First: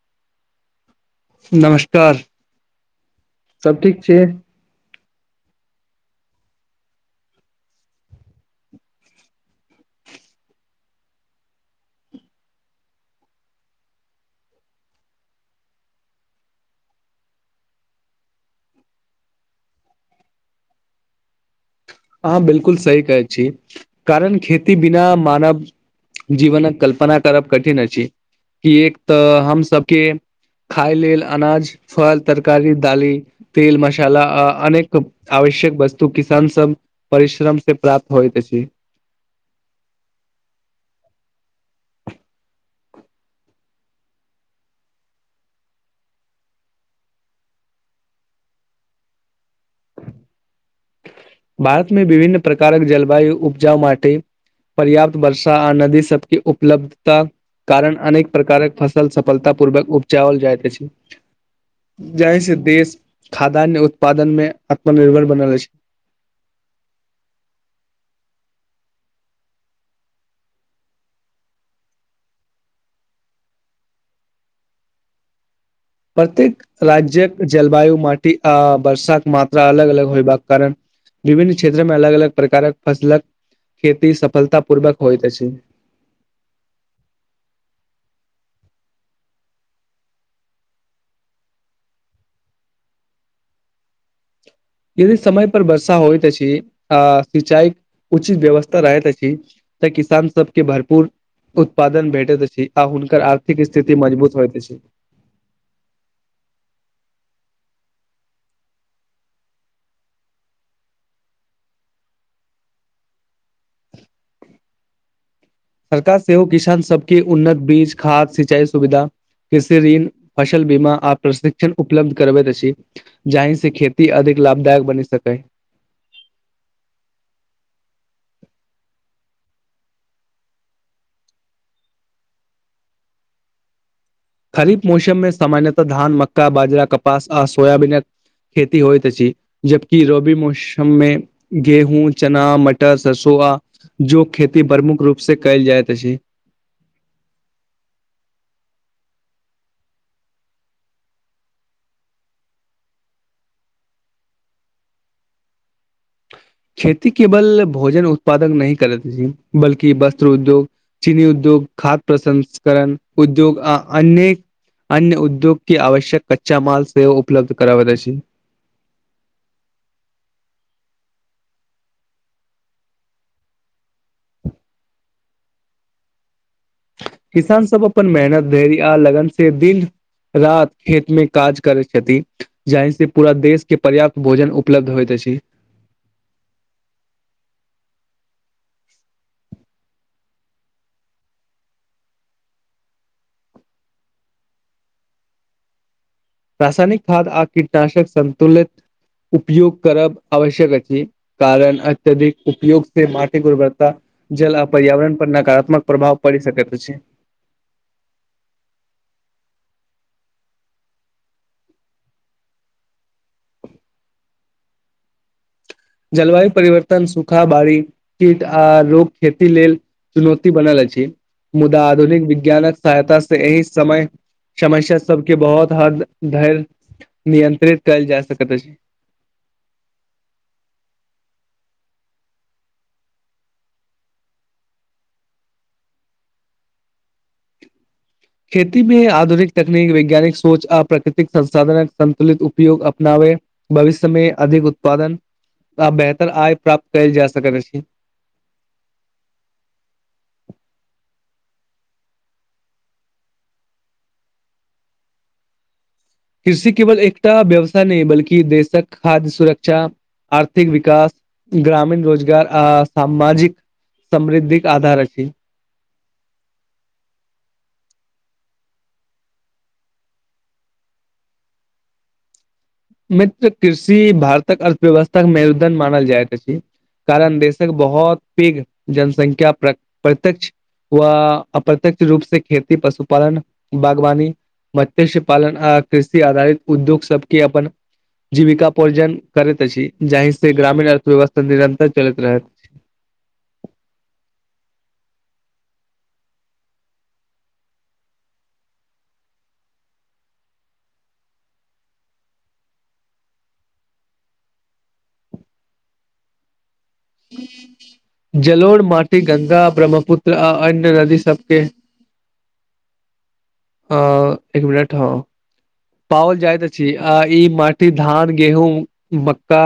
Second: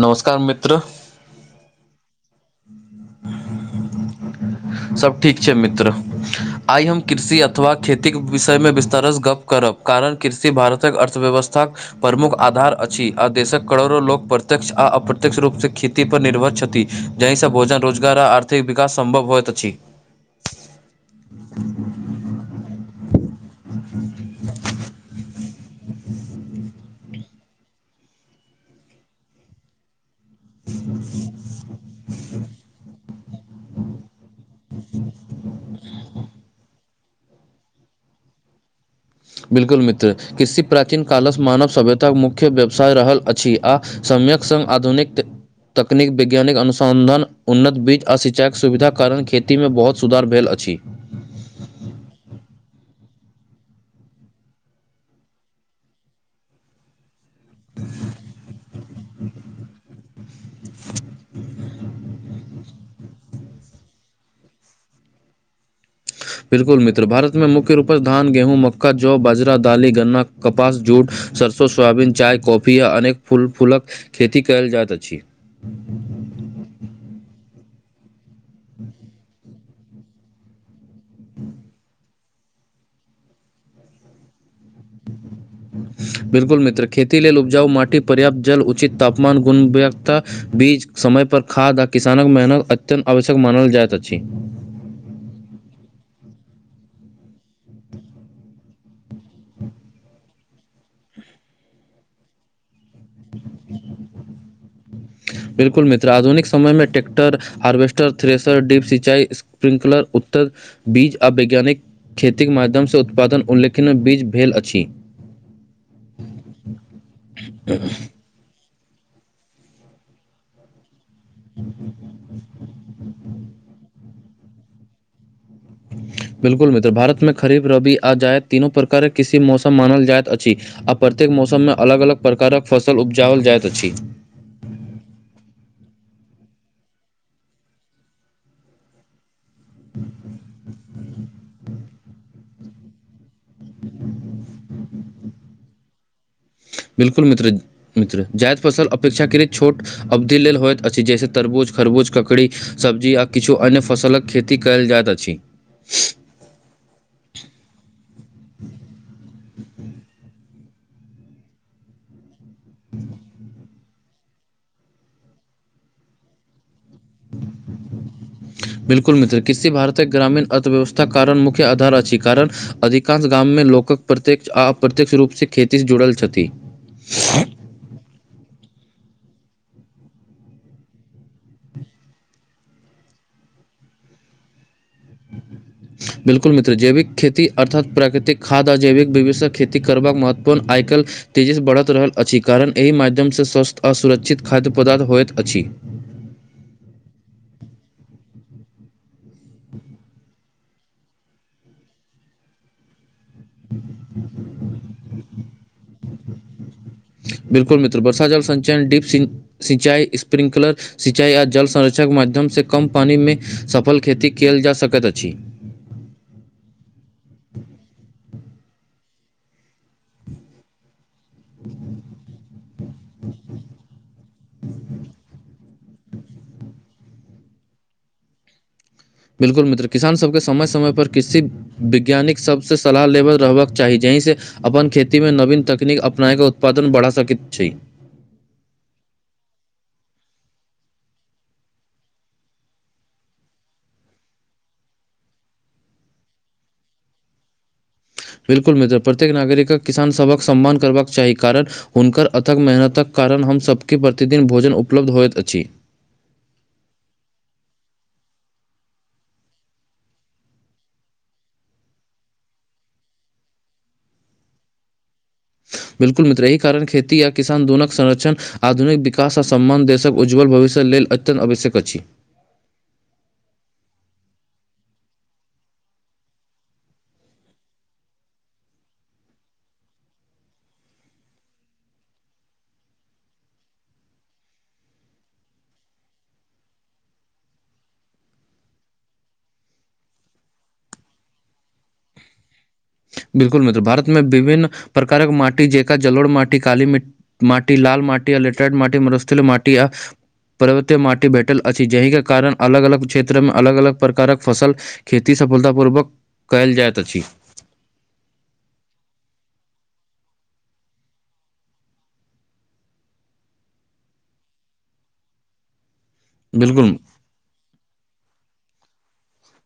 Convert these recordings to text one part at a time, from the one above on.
नमस्कार मित्र नमस्कार, सब ठीक छै। सब ठीक छै मित्र, आइ हम कृषि अथवा खेतीक विषयमे विस्तारसँ गप करब, कारण कृषि भारतक अर्थव्यवस्थाक प्रमुख आधार अछि आ देशक करोड़ो लोक प्रत्यक्ष आ अप्रत्यक्ष रूपसँ खेती पर निर्भर छथि, जाहिसँ, रोजगार आ आर्थिक विकास सम्भव होइत अछि। अहाँ बिलकुल सही कहै छी कारण खेती बिना मानव जीवनक कल्पना करब कठिन अछि कि एक त हमसभके खाय लेल अनाज फल तरकारी तरकारी, दालि, तेल, मसाल अनेक आवश्यक वस्तु किसान सब परिश्रम से प्राप्त होइत अछि। बिल्कुल मित्र कृषि प्राचीन कालसँ मानव सभ्यताक मुख्य व्यवसाय रहल अछि आ समयकक संग आधुनिक तकनीक वैज्ञानिक, अनुसंधान, उन्नत बीज आ सिंचाईक सुविधाक कारण खेती मे बहुत सुधार भेल अछि भारत मे विभिन्न प्रकारक जलवायु उपजाउ माटि पर्याप्त वर्षा आ नदी सबके उपलब्धता कारण अनेक प्रकारक फसल सफलता पूर्वक उपजाओल जाइत अछि। जाहिसं देश खाद्यान्य उत्पादन में आत्मनिर्भर बनल अछि। [inaudible] बिलकुल मित्र भारत मे मुख्य रूपसँ धान, गेहूँ, मक्का, जौ, बाजरा, दालि, गन्ना, कपास, सरस स सोयाबीन चाय कॉफी आ अनेक फूल फूलक खेती कयल जाइत अछि। प्रत्येक राज्यक जलवायु, माटी आ वर्षाक मात्रा अलग अलग होयबाक कारण विभिन्न क्षेत्र में अलग अलग प्रकारक फसलक खेती सफलता पूर्वक होइत अछि। बिलकुल मित्र, खेती लेल उपजाउ माटी, पर्याप्त जल, उचित तापमान, गुणवता बीज, समय पर खाद आ किसानक मेहनत अत्यन्त आवश्यक मानल जाइत अछि। यदि समय पर वर्षा होइत अछि आ सिंचाई उचित व्यवस्था रहैत अछि त किसान सबके भरपूर उत्पादन भेटैत अछि आ हुनकर आ र्थिक स्थिति मजबूत होइत अछि। बिल्कुल मित्र आधुनिक समय मे ट्रै्क्टर, हार्वेस्टर थ्रेसर, ड्रिप सिंचाई स्प्रिंकलर, उत्तम बीज आ वैज्ञानिक खेतीक माध्यमसँ उत्पादन उल्लेखनीय वृद्धि भेल अछि। सरकार सेहो किसान सबके उन्नत बीज खाद सिंचाई सुविधा, कृषि ऋण फसल बीमा आ प्रशिक्षण उपलब्ध करबैत अछि। जहहिं से खेती अधिक लाभदायक बनि सकै। बिलकुल मित्र, भारत में खरीफ, रबी आ जायद तीनो प्रकारक कृषि मौसम मानल जाइत अछि। आ प्रत्येक मौसम मे अलग अलग प्रकारक फसल उपजाओल जाइत अछि। खरीफ मौसममे सामान्यतः धान, मक्का, बाजरा, कपास आ सोयबीनक खेती होइत अछि जबकि रवि मौसममे गेहूँ, चना, मटर, सरसो आ जौ खेती प्रमुख रूप से कयल जायत अछि। बिल्कुल मित्र, मित्र जायद फसल अपेक्षाकृत छोट अवधि लेल होइत अछि जैसे तरबूज, खरबूज, ककड़ी सब्जी आ किछु अन्य फसलक खेती कयल जाइत अछि। खेती केवल भोजन उत्पादन नहि कर करैत अछि बल्कि वस्त्र उद्योग चीनी उद्योग, खाद्य प्रसंस्करण उद्योग आ अन्य अन्य उद्योग के आवश्यक कच्चा माल सेहो उपलब्ध कराबैत अछि। बिलकुल मित्र, कृषि भारतक ग्रामीण अर्थव्यवस्था कारण मुख्य आधार अछि कारण अधिकांश गाम मे लोकक प्रत्यक्ष आ अप्रत्यक्ष रूपसँ खेती से जुड़ल छथि। किसान सब अपन मेहनत, धैर्य आ लगन से दिन राति खेत मे काज करै छथि। जहि से पूरा देश के पर्याप्त भोजन उपलब्ध होइत अछि। [inaudible] बिल्कुल मित्र, जैविक खेती अर्थात प्राकृतिक खाद्य आ जैविक विधिसँ खेती करबाक महत्वपूर्ण आइ काल्हि तेजीसँ बढ़त रहल अछि कारण एहि माध्यमसँ स्वस्थ आ सुरक्षित खाद्य पदार्थ होइत अछि। रासायनिक खाद आ कीटनाशक संन्तुलित उपयोग करब आवश्यक अछि कारण अत्यधिक उपयोग से मात्र गुणवत्ता, जल आ पर्यावरण पर नकारात्मक प्रभाव पड़ि सकैत अछि। बिल्कुल मित्र, वर्षा जल सञचयन ड्रिप सिंचाई, स्प्रिंकलर सिंचाई आ जल संरक्षण के माध्यमसँ कम पानिमे सफल खेती कयल जा सकैत अछि। जलवायु परिवर्तन, सूखा, बाढ़ि, कीट आ रोग खेती लेल चुनौती बनल अछि मुदा आधुनिक विज्ञानक सहायता से एहि समय समस्या सबके बहुत हद धरि नियंत्रित कयल जा सकैत अछि। बिल्कुल मित्र, किसान सबके समय समय पर कृषि वैज्ञानिक सभसँ सलाह लेबल रहबाक चाही जाहिसे अपन खेती मे नवीन तकनीक अपनायके उत्पादन बढ़ा सकैत छी। खेती मे, आधुनिक तकनीक, वैज्ञानिक सोच, आ प्राकृतिक संसाधनक, संन्तुलित उपयोग, अपनावै। भविष्यमे, अधिक उत्पादन, आ बेहतर आय, प्राप्त कयल जा सकैत छै। बिल्कुल मित्र! प्रत्येक नागरिक किसान, सभक सम्मान करबाक चाही, कारण! हुनकर अथक मेहनतक कारण, हमसभके प्रतिदिन भोजन उपलब्ध होइत अछि। कृषि केवल एकटा व्यवसाय नहि, बल्कि देशक खाद्य सुरक्षा आर्थिक विकास, ग्रामीण रोजगार, आ सामाजिक समृद्धिक आधार अछी। बिलकुल मित्रहि कारण! खेती य किसान दुोनकक संरक्षण आधुनिक विकास, आ सम्मान देशक, उज्ज्वल भविष्य्यक लेल, अत्यन्त आवश्यक अछि। मित्र कृषि, भारतक अर्थव्यवस्था के मुदन मानल जाइत रहल अछि। कारण! देशक बहुत पैघ जनसंख्या प्रत्यक्ष व अप्रत्यक्ष रूप से, खेती, पशुपालन, बागवानी। मत्स्य पालन, आ कृषि आधारित, उद्योग सबके अपन। जीविका पोर्जन करैत अछि, जहि से ग्रामीण अर्थव्यवस्था निरंतर चलैत रहत। बिलकुल मित्र! भारतमे विभिन्न प्रकारक माटी, जेका जलोड़ माटी, काली मि्टी। माटी, लाल मटी, आ लेट्रेड माटी, मस मटी आ पर्वतीय माटी भेटल अछि, जहि के कारण अलग- अलग क्षेत्र में, अलग -अलग प्रकारक फसल। खेती सफलता पूर्वक कयल जाइत अछि। जलोर माटी, गङ्ंगा, ब्रह्मपुत्र, आ अन्य नदी सबके। अ एक मिनट हँ, पओल जाइत अछि, बिल्कुल आ ई माट धान, गेहूँ, मक्का।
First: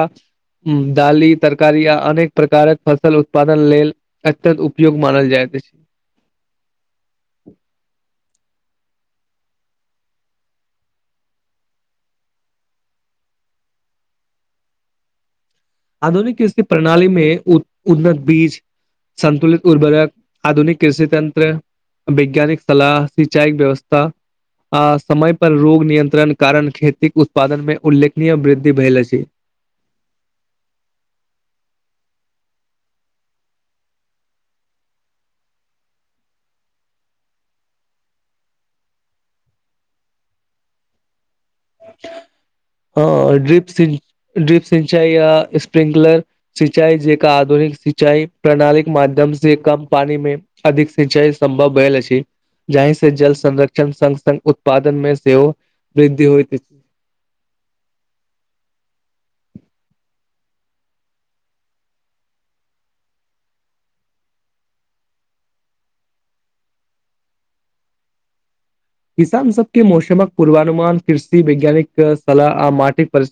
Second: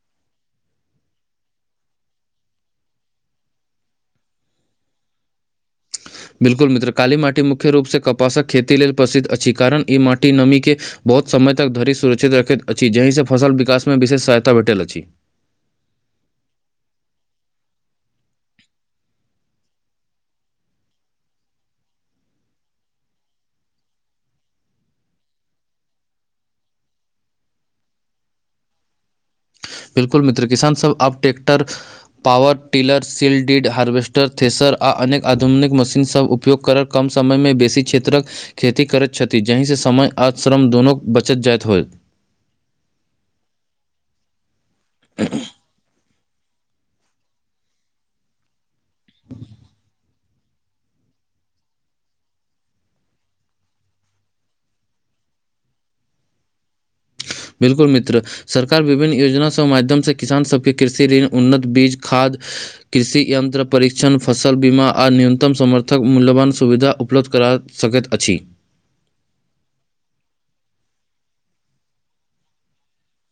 दाली, तरकारी, आ अनेक प्रकारक फसल उत्पादन लेल। अत्यत उपयोग मानल जाइत अछि। बिल्कुल मित्र! काली माटी, मुख्य रूपसँ कपासक खेती लेल प्रसिद्ध अछि, कारण ई माटी नमीके बहुत समय तक धरि सुरक्षित रखैत अछि, जहिसँ फसल विकासमे विशेष सहायता भेटल अछि। आधुनिक कृ प्रणाली मे, उन्नत बीज। सन्तुलित उर्रक, आधुनिक कृषि तत्र। वैज्ञानिक सलाह, सिंचाई व्यवस्था। आ समय पर रोग नियंत्रण कारण, खेती उत्पादन मे उल्लेखनीय वृद्धि भेल अछि। बिलकुल मित्र! किसान सब आब ट्रेक्टर। पावर टिलर, सील्डीड, हार्वेस्टर थेसर, आओर अनेक आधुनिक मशीनसभ उपयोग करब। कम समय मे बेसी क्षेत्रक। खेती करैत छथि, जहिसँ समय आश्रम दुनू बचत जायइत होय। हँ, ड्रीप ड्रीप सिंचा या स्प्रिंकलर। सिंचाई जेका, आधुनिक सिंचाई, प्रणाली माध्यम से, कम पानी मे। अधिक सिंचा संभव भेल अछी। जहि से जल संरक्षण स स उत्पादन मे सेहो, वृद्धि होई। बिलकुल मित्र! सरकार विभिन्न योजना सभ माध्यम से, किसान सबके कृषि ऋण, उन्नत बीज, खाद्य। कृषि यन्त्र, परीक्षण, फसल बीमा, आ न्यूनतम समर्थक मूल्यवान सुविधा उपलब्ध करात। सकैत अछि। किसान सबके मौसमक पूर्वानुमान, कृषि वैज्ञानिक सलाह, आ माटिक पर।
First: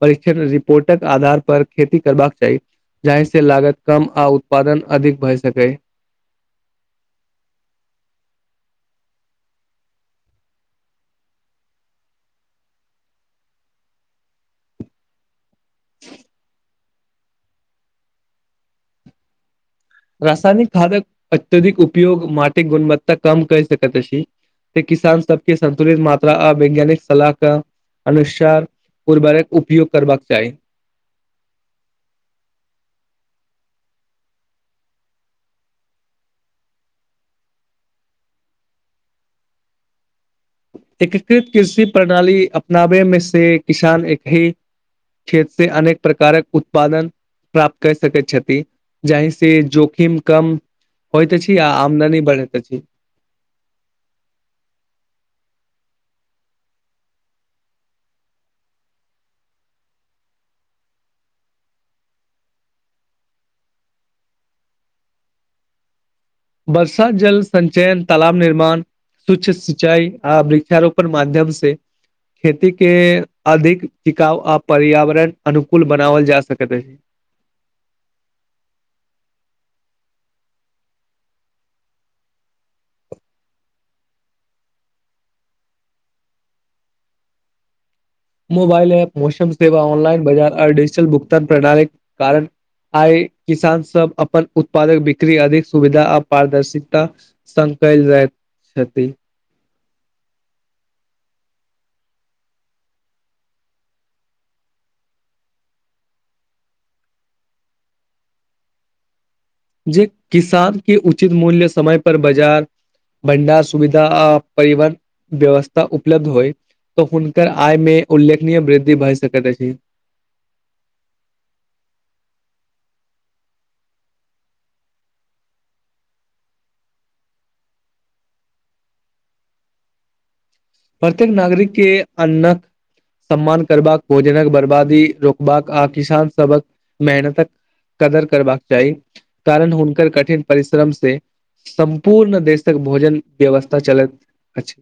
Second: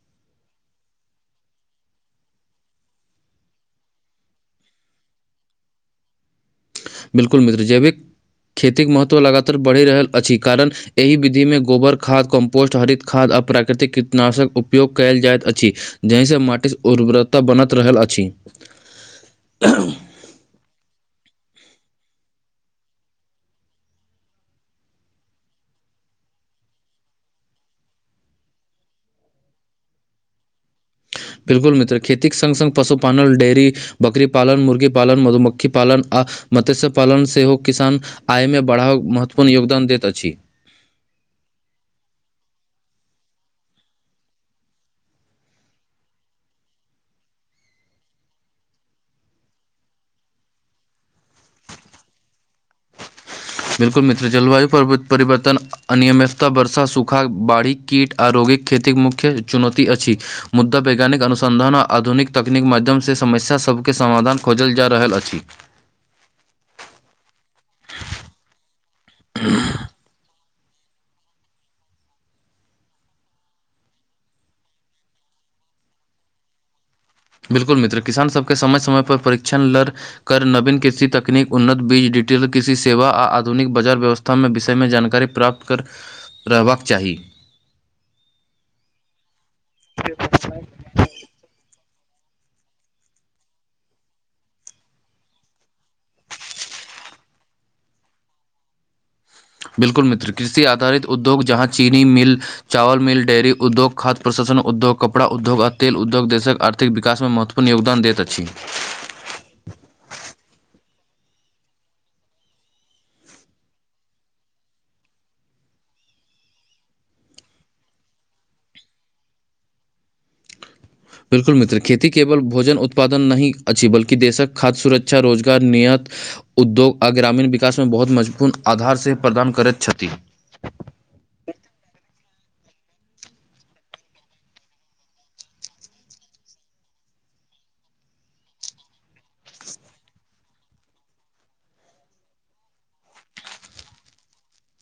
परीक्षण रिपोर्टक आधार पर, खेती करबाक चाही। जाहि से लागत कम, आ उत्पादन अधिक भय सकै। बिल्कुल मित्र! जैविक खेतीक महत्व लगातार बढ़ि रहल अछि, कारण! एहि विधिमे गोबर खाद, कम्पोस्ट, हरित खाद आ प्राकृतिक कीटनाशक उपयोग कयल जाइत अछि। जहिसँ माटिक उर्वरता बनत रहल अछि। रासायनिक खादक अत्यधिक उपयोग माटिक गुणवत्ता कम करि सकत अछी। त किसान सबके संन्तुलित मात्रा आ वैज्ञानिक सलाह क अनुस्यार उर्वरक उपयोग करबाक चाही। बिल्कुल मित्र खेतीक संग संग पशुपालन, डेयरी बकरी पालन, मुर्गी पालन, मधुमक्खी पालन आ मत्स्य पालन सेहो किसान आयमे बढ़ाव महत्वपूर्ण योगदान दैत अछि। एकीकृत कृषि प्रणाली अपनाबे मे से किसान एक ही खेत से अनेक प्रकारक उत्पादन प्राप्त करि सकैत छथि जाहि से जोखिम कम होइत अछी आ आमदनी बढ़ैत अछी। बिलकुल मित्र जलवायु परिव परिवर्तन अनियमितता वर्षा, सूखा, बाढ़ि, कीट आ रोगीक खेतिक मुख्य चुनौती अछि। मुद्दा वैज्ञानिक अनुसन्धान आ आधुनिक तकनीक माध्यमसे समस्या सभकेँ समाधान खोजल जा रहल अछि‌। वर्षा जल संचयन, तालाब निर्माण, सूक्ष्म सिंचाई आ वृक्षारोप पन माध्यम से खेती के अधिक टिकाउ आ पर्यावरण अनुकूल बनावल जा सकैत अछि। बिल्कुल मित्र किसान सबके समय समय पर परीक्षण लर कर नवीन कृषि तकनीक, उन्नत बीज, डिटेल कृषि सेवा आ आधुनिक बाजार व्यवस्था थ विषयमे जानकारी प्राप्त कर रहबाक चाही। मोबाइल ऐप, मौसम सेवा, ऑनलाइन बाजार आ डिजिटल भुगतान प्रणाली कारण आई किसान सब अपन उत्पादक बिक्री अधिक सुविधा आ पारदर्शिता संग कयल जाइत छथि। बिल्कुल मित्र कृषि आधारित उद्योग जहाँ चीनी मिल चावल मिल, डेयरी उद्योग, खाद्य प्रसंस्करण उद्योग, कपड़ा उद्योग आ तेल उद्योग देशक आर्थिक विकास में महत्व पूर्ण योगदान देैत अछि। जे किसान के उचित मूल्य समय पर बजार भंडार सुविधा आ परिवहन व्यवस्था उपलब्ध होइ तऽ हुनकर आय मे उल्लेखनीय वृद्धि भए सकैत अछि। बिल्कुल मित्र खेती केवल भोजन उत्पादन नहि अछि बल्कि देशक खाद्य सुरक्षा, रोजगार, नियत उद्योग आ ग्रामीण विकासमे बहुत महत्वपूर्ण आधारसे प्रदान करैत छथि। प्रत्येक नागरिक के अन्न सम्मान करबाक, भोजनक बर्बादी रोकबाक आ किसान सभक मेहनतक कदर करबाक चाही कारण हुनकर कठिन परिश्रम से सम्पूर्ण देशक भोजन व्यवस्था चलैत अछि।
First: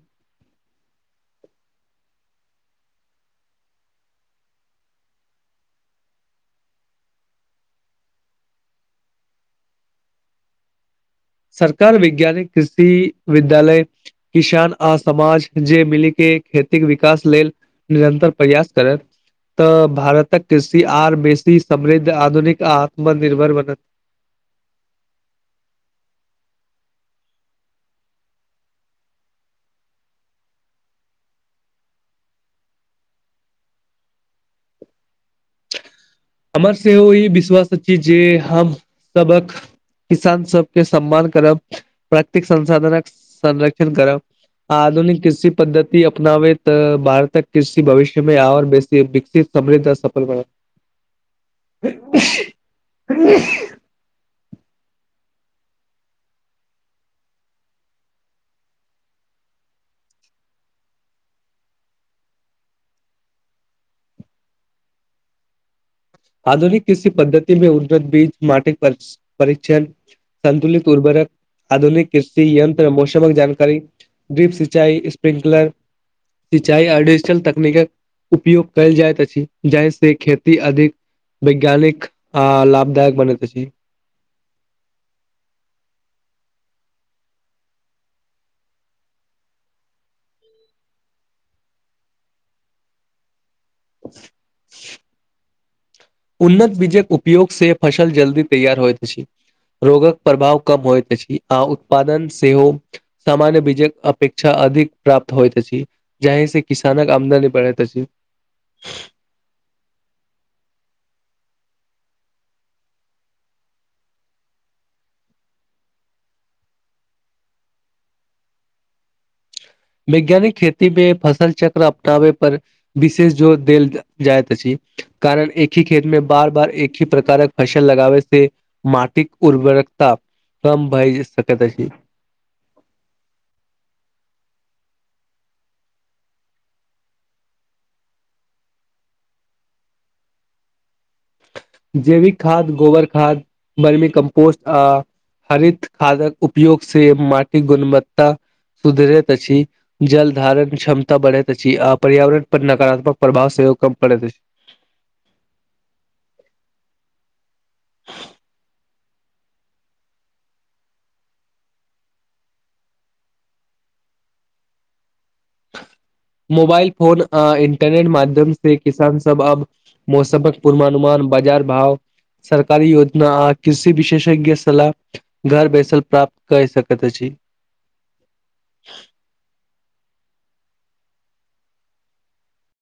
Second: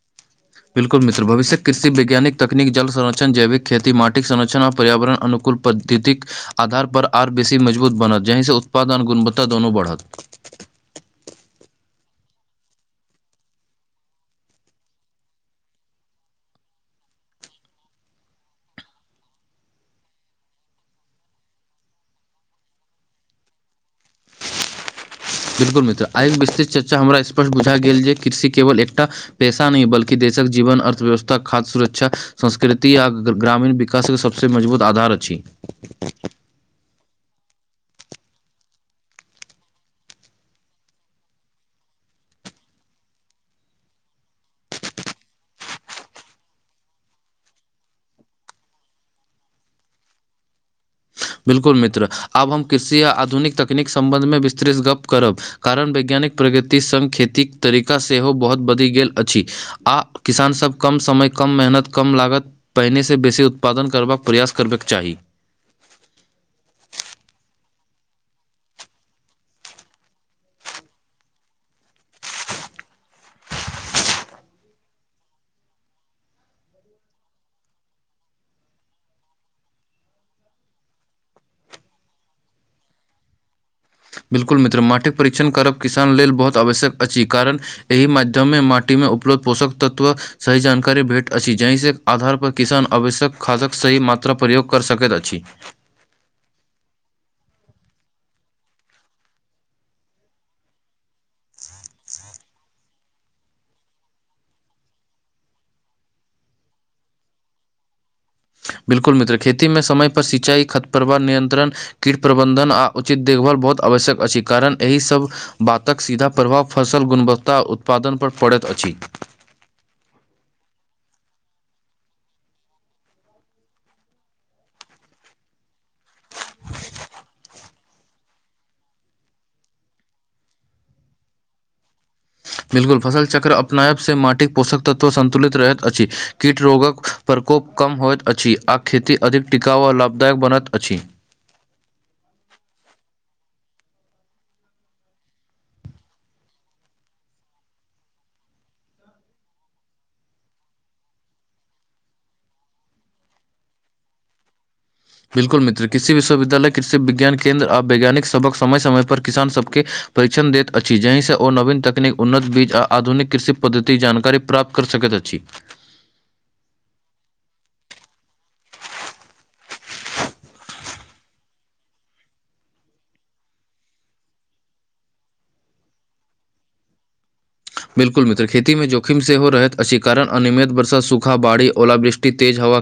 बिल्कुल मित्र भविष्यक कृषि वैज्ञानिक तकनीक, जल संरक्षण, जैविक खेती, माटिक संरक्षण आ पर्यावरण अनकूल पद्धतिक आधार पर आर बेसी मजबूत बनत जहि से उत्पादन गुणवत्ता दनू बढ़त। सरकार वैज्ञानिक कृषि विद्यालय किसान आ समाज जे मिली के खेती क विकास लेल निरन्तर प्रयास करैत तऽ भारतक कृषि आर बेसी समृद्ध, आधुनिक आ आत्मनिर्भर बनत। बिलकुल मित्र आइ विस्तृत चर्चा हमरा स्पष्ट बुझा गेल जे कृषि केवल एकटा पैसा नहि बल्कि देशक जीवन, अर्थव्यवस्था, खाद्य सुरक्षा संस्कृति आ ग्रामीण विकासक सभसँ मजबूत आधार अछि। हमर सेहो ई विश्वास अछि जे, हम सबक। किसान सबके सम्मान करब, प्रतेक संसाधनक संरक्षण करब। आधुनिक कृषि पद्धति अपनावे तऽ, भारतक कृषि भविष्य मे आओर बेसी विकसित। तबिये सफल ब बिल्कुल मित्र! आब हम कृषि आ आधुनिक तकनीक सम्बन्धमे, विस्तृत गप्प करब। कारण वैज्ञानिक प्रगति सङ्, खेतीक तरीका सेहो बहुत बदलि गेल अछि। आ किसानसभ कम समय, कम मेहनत, कम लागत। पहिनेसँ बेसी उत्पादन करबाक प्रयास करबाक चाही। आधुनिक कृषि पद्धति मे, उन्नत बीज, माटिक परीक्षण। संन्तुलित उर्वरक, आधुनिक कृषि यंत्र, मौसमक जानकारी। डीप सिंचाई, स्प्रिंकलर। सिंचाई आ, डिजिटल तकनीकक उपयोग कयल जाइत अछि, जाहि से खेती अधिक। वैज्ञानिक आ लाभदायक बनेत अछी। बिल्कुल मित्र! माटिक परीक्षण करब, किसान लेल बहुत आवश्यक अछि, कारण! एहि माध्यममे, माटीमे उपलब्ध पोषक तत्व। सही जानकारी भेट अछि, जाहिस आधार पर किसान आवश्यक। खादक सही मात्रा प्रयोग कऽ सकैत अछि। उन्नत बीजक उपयोग से, फसल जल्दी तैयार होइत अछि। रोगक प्रभाव कम होइत अछि, आ उत्पादन सेहो। सामान्य बीज अपेक्षा, अधिक प्राप्त होइत अछी। जाहि से किसानक, आमदनी बढ़ै अछी। बिलकुल मित्र! खेती मे समय पर सिंचाई, खतपवाह, नियंत्रण। कीट प्रबन्धन, आ उचित देखभाल बहुत आवश्यक अछि कारण एहिसभ। बातक सीधा प्रभाव, फसल गुणवत्ता, आ उत्पादनपर पड़ैत अछि। वैज्ञानिक खेती मे फसल चक्र अपनाबे पर। विशेष जोर देल जाइत अछि, कारण एक ह खेत मे बार- बार एक ही प्रकारक फसल। लगाबे से, माटिक उर्वरकता कम भए सक छै। 'बिलकुल' फसल चक्र अपनायब से, माटिक पोषक तत्व संन्तुलित रहैत अछि, कीट रोगक प्रकोप कम होइत अछि, आ खेती अधिक टिकाउ, आर लाभदायक बनैत अछि। जैविक खाद्य, गोबर खाद्य, बर्मी कम्पोस्ट, आ हरित खादक उपयोग से, माटिक गुणवत्ता सुधरैत अछी। जल धारण क्षमता बढ़ैत अछी, आ पर्यावरण पर नकारात्मक प्रभाव सेहो कम परैत अछि। बिल्कुल मित्र! कृषि विश्वविद्यालय, कृषि विज्ञान केन्द्र, आ वैज्ञानिक सभक समय -समय पर। किसान सभके परीक्षण दैत अछी, जाही सँ ओ नवीन तकनीक उन्नत बीज, आ आधुनिक कृषि पद्धति जानकारी प्राप्त कर सकैत अछी। मोबाइल, फोन, अ इंटरनेट माध्यम से, किसान सब अब मौसमक पूर्वानुमान, बाजार भाव। सरकारी योजना, आ कृषि विशेषज्ञ सलाह। घर बैसल प्राप्त कै सकैत अछी। बिल्कुल मित्र खेती मे जोखिम सेहो रहैत अछी, कारण अनियमित वर्षा, सूखा बाढ़ी, ओलावृष्टि, तेज हवा